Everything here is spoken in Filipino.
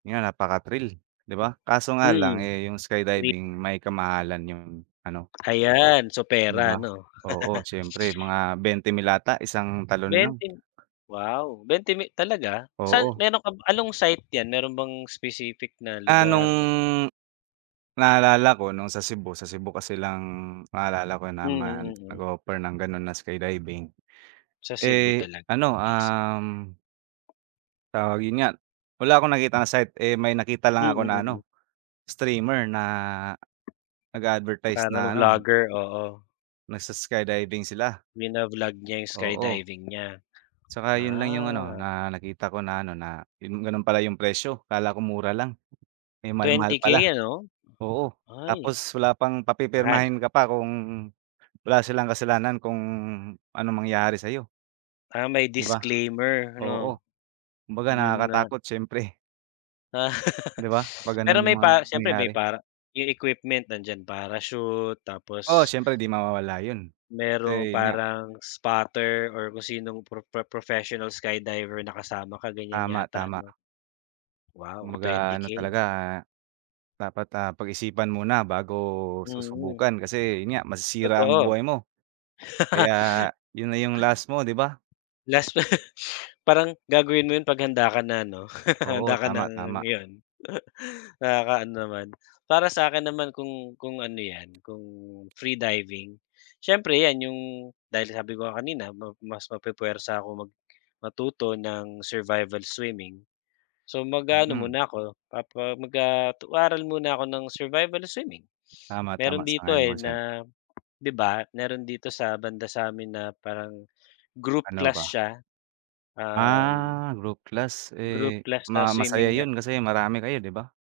Yan, napaka-thrill, 'di ba? Kaso nga lang Mhm. eh, yung skydiving Triple. may ka-mahalan yung ano Ayan. So Di pera, ba? 'no? Oo siyempre mga 20 mil ata isang talon lang. 20 mi? Wow, 20 mi talaga? San Oo. meron ka, anong site yan meron bang specific na Ah, nung, lugar? naalala ko nung sa Cebu, sa Cebu kasi lang na alala ko Mm, naman mm. nag-offer ng ganun na skydiving, Sa Cebu eh talaga ano, naisip. um tawag yun nga, wala akong nakitang site eh, may nakita lang Mm, ako na mm. ano, streamer na nag-a-advertise Parang na ano vlogger? Oo. nag-s-skydiving sila. Bina-vlog niya yung Oo. skydiving niya? Tsaka yun lang yung ano Ah. na nakita ko na ano na, yun gano'n pala yung presyo, akala ko mura lang. Eh, ang mahal-mahal 20k pala, ano? oo. Ay. Tapos wala pang, Mahal. papipirmahin ka pa kung wala silang kasalanan kung anong mangyari sa'yo. Ah, may 'Di ba? disclaimer, 'no? Oo, kumbaga Yun nga. nakakatakot siyempre. 'Di ba? Kapag ganon Pero yung may mga pa siyempre mangyayari. may para yung equipment nandiyan, parachute, Oo tapos syempre di mawawala yun, merong kasi yun nga parang spotter or kung sinong pro pro professional skydiver na kasama ka, ganyan yata Tama-tama. 'no? Wow, Kumbaga twenty ano K. talaga. Dapat, ah, pag-isipan muna bago Mm. susubukan kasi yun nga, masisira ang Totoo. buhay mo. Kaya, yun na yung last mo, 'di ba? Last pa parang gagawin mo 'yon 'pag handa ka na, 'no? Handa Oo, ka tama, nang, tama. 'yon. Nakaka-ano naman. Para sa akin naman kung kung ano 'yan kung free diving. Siyempre 'yan yung dahil sabi ko nga kanina ma mas mapu-puwersa ako mag matuto ng survival swimming. So mag-aano Mm. muna ako, papa mag ah, mag-aaral muna ako ng survival swimming. Tama, tama, Meron dito sang-ayon eh, ako diyan. na, 'di ba? Meron dito sa banda sa'min na parang group Ano class ba? siya. Um Ah, group class group eh, class tas ma masaya swimming niya yun kasi marami kayo 'di ba?